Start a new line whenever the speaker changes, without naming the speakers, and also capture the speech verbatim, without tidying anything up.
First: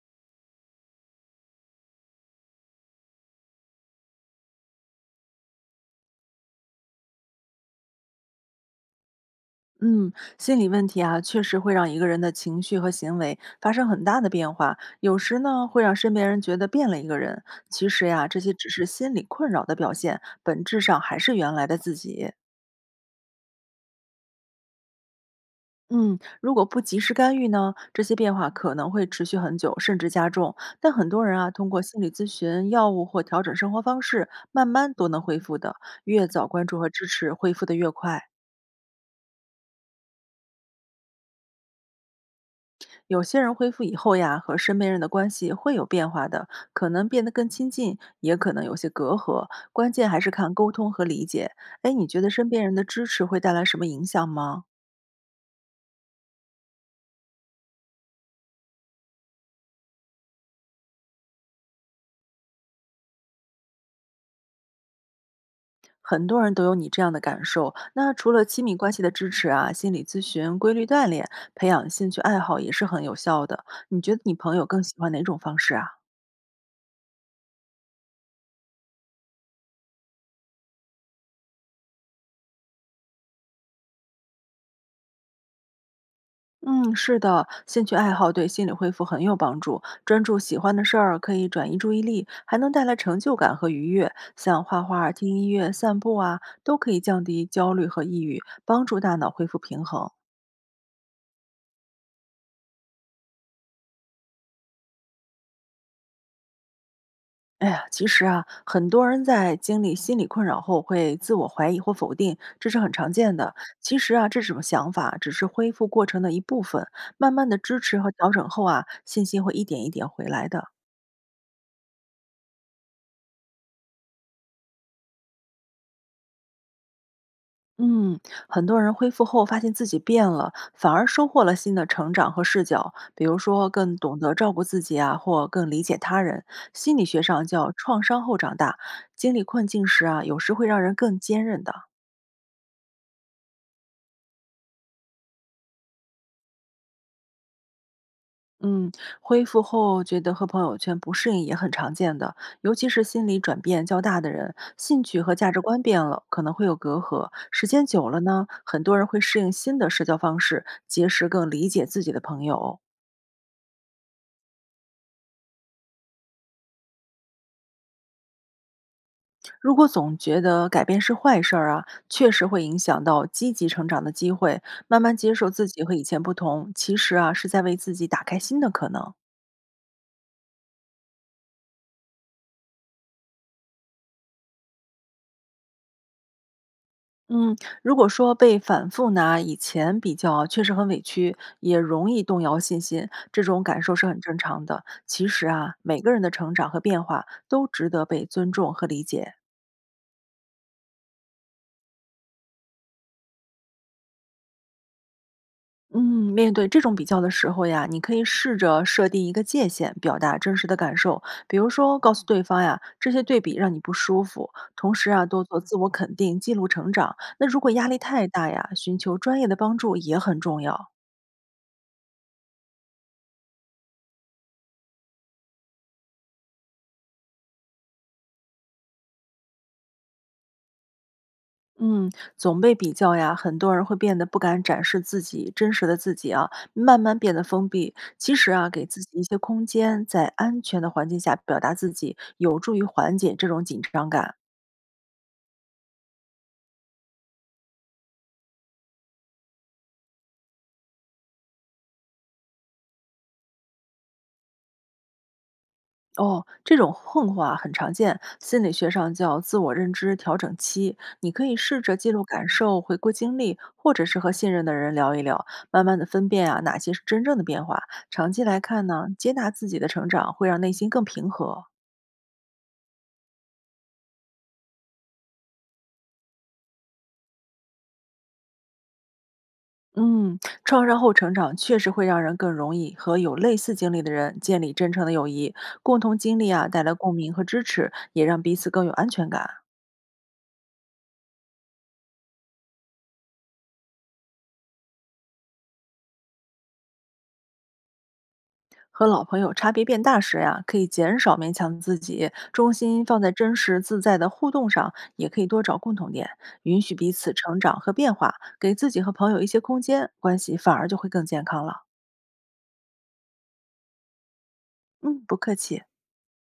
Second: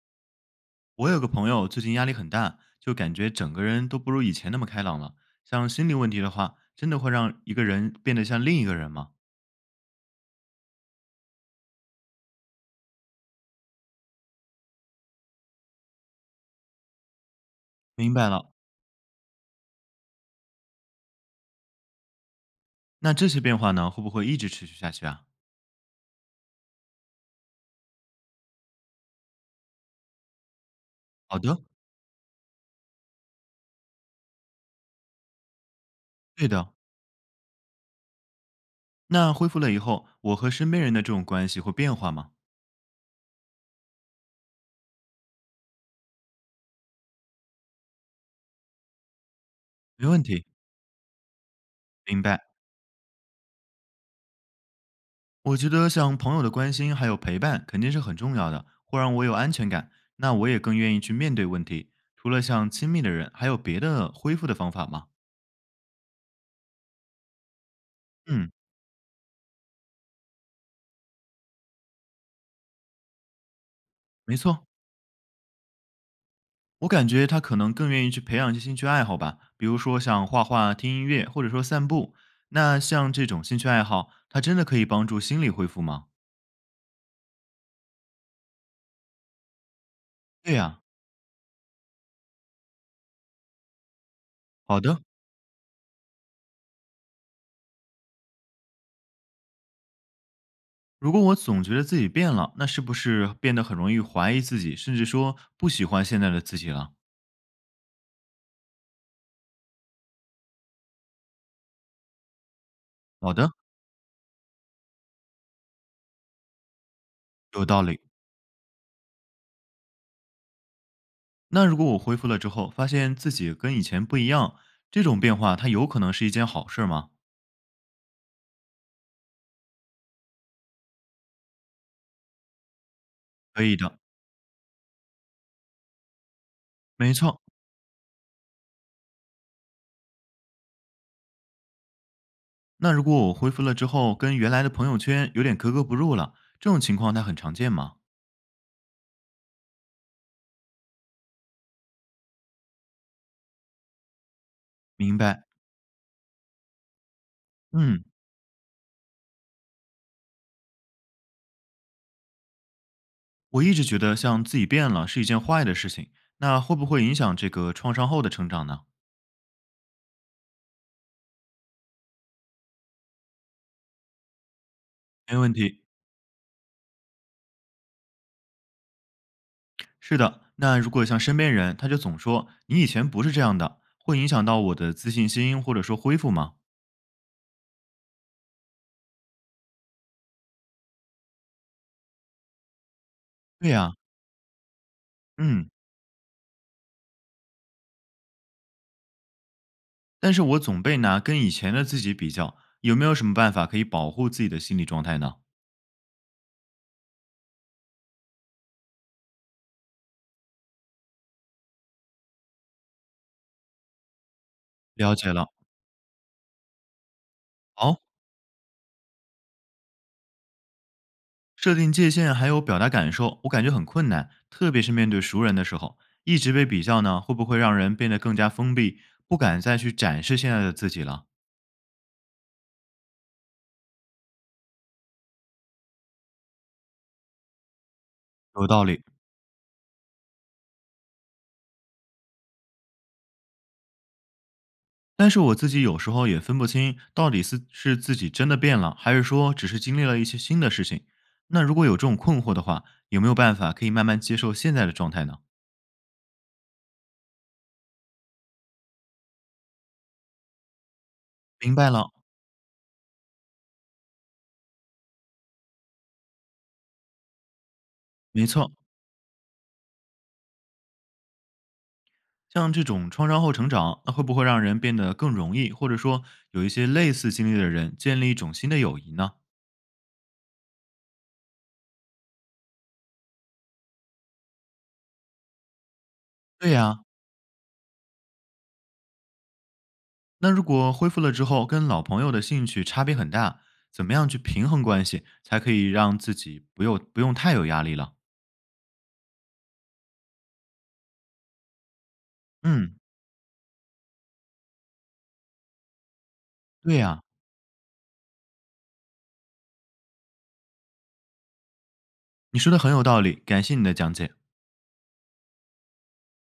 我有个朋友最近压力很大，就感觉整个人都不如以前那么开朗了。像心理问题的话，真的会让一个人变得像另一个人吗？
嗯，心理问题啊，确实会让一个人的情绪和行为发生很大的变化。有时呢，会让身边人觉得变了一个人。其实
明
呀，
白
这
了。
些只是心理困扰的表现，本质上还是原来的自己。
那这些变化呢，会不会一直持续下去啊？
嗯，如果不及时干预呢，这些变化可能会持续很久，甚至加重。但很多人
好
啊，
的，
通过心理咨询、药物或调整生活方式，慢慢都能恢复的。越早
对
关
的。
注和支持，恢复的越快。
那恢复了以后，我和身边人的这种关系会变化吗？
有些人恢复以后呀，和身边人的关系会有变化的，可能变得更亲近，也可能有些隔阂。关
没
键还
问
是
题，
看沟通和理解。哎，你觉
明
得
白。
身边人的支持会带来什么影响吗？
我觉得像朋友的关心还有陪伴肯定是很重要的，会让我有安全感。那我也更愿意去面对问题。除了像亲密的人，还有别的恢复的方法吗？
很多人都有你这样的感受。那除了
嗯，
亲密关系的支持啊，心理咨询、规律锻炼、培养兴趣爱好也是很有效的。你觉得你
没
朋友
错。
更喜欢哪种方式啊？
我感觉他可能更愿意去培养一些兴趣爱好吧，比如说像画画、听音乐，或者说散步。那像这种兴趣爱好，它真的可以帮助心理恢复吗？
嗯，是的，兴趣爱好对心理恢复很有帮助。专注
对
喜欢
呀、
的事儿可以转移注意力，还能带来成就感和愉悦。像
好
画
的。
画、听音乐、散步啊，都可以降低焦虑和抑郁，帮助大脑恢复平衡。
如果我总觉得自己变了，那是不是变得很容易怀疑自己，甚至说不喜欢现在的自己了？
哎呀，其实啊，很多人在经历心理困扰后会自我怀疑或否定，这是很常
好
见
的，
的。其实啊，这种想法只是恢复过程的一部分，慢慢的
有
支
道
持
理。
和调整后啊，信心会一点一点回来的。
那如果我恢复了之后，发现自己跟以前不一样，这种变化它有可能是一件好事吗？
嗯，很多人恢复后发现自己变了，反而收获了新的成长和视角，比如
可
说
以
更
的，
懂得照顾自己啊，或更理解他人。心理
没
学
错。
上叫创伤后长大，经历困境时啊，有时会让人更坚韧的。
那如果我恢复了之后，跟原来的朋友圈有点格格不入了，这种情况它很常见吗？
嗯，恢复后觉得和朋友圈不适应也很常见的，尤其是心理转变较大的人，兴
明
趣和
白。
价值观变了，可能会有隔阂。时间
嗯，
久了呢，很多人会适应新的社交方式，结识更理解自己的朋友。
我一直觉得像自己变了是一件坏的事情，那会不会影响这个创伤后的成长呢？
如果总觉得改变是坏事儿啊，确实会影响到积极成长的机会。慢慢接
没
受
问
自己
题。
和以前不同，其实啊是在为自己打开新的可能。
是的，那如果像身边人，他就总说你以前不是这样的，会影响到我的自信心或者说恢复吗？
嗯，如果说被反复拿以前比较，确实很委屈，也容易动摇信心，这种
对
感
呀、
受是很正常的。其实
嗯，
啊，每个人的成长和变化都值得被尊重和理解。
但是我总被拿跟以前的自己比较，有没有什么办法可以保护自己的心理状态呢？
嗯，面对这种比较的时候呀，你可以试着设定一个界限，表达真实的感受。比如说，告诉对方呀，这些对比让你不舒服。同时
了
啊，
解
多
了，
做自我肯定，记录成长。那如果压力
好、
太大呀，寻求专业的帮助也很重要。
设定界限还有表达感受，我感觉很困难，特别是面对熟人的时候，一直被比较呢，会不会让人变得更加封闭，不敢再去展示现在的自己了？
嗯，总被比较呀，很多人会变得不敢展示自己真实的自己啊，慢慢变得封闭。其实
有
啊，
道
给自
理，
己一些空间，在安全的环境下表达自己，有助于缓解这种紧张感。
但是我自己有时候也分不清，到底是是自己真的变了，还是说只是经历了一些新的事情。那如果有这种困惑的话，有没有办法可以慢慢接受现在的状态呢？
哦，这种混化很常见，心理学上叫自我认知调整期。你可以
明
试
白
着
了，
记录感受、回顾经历，或者是和信任的人聊一聊，慢慢的分辨啊哪些是真正的变化。长期
没
来
错，
看呢，接纳自己的成长会让内心更平和。
像这种创伤后成长，那会不会让人变得更容易，或者说有一些类似经历的人建立一种新的友谊呢？
嗯，创伤后成长确实会让人更容易和有类似经历的人建立真诚的友谊，共同经历啊
对
带来
呀，
共鸣和支持，也让彼此更有安全感。
那如果恢复了之后，跟老朋友的兴趣差别很大，怎么样去平衡关系，才可以让自己不用不用太有压力了？
和老朋友差别变大时呀，可以减少勉强自己，重
嗯，
心放在真实自在的互动上，也可以多找共同点，允许
对
彼
呀，
此成长和变化，给自己和朋友一些空间，关系反而就会更健康了。
你说的很有道理，感谢你的讲解。
嗯，不客气。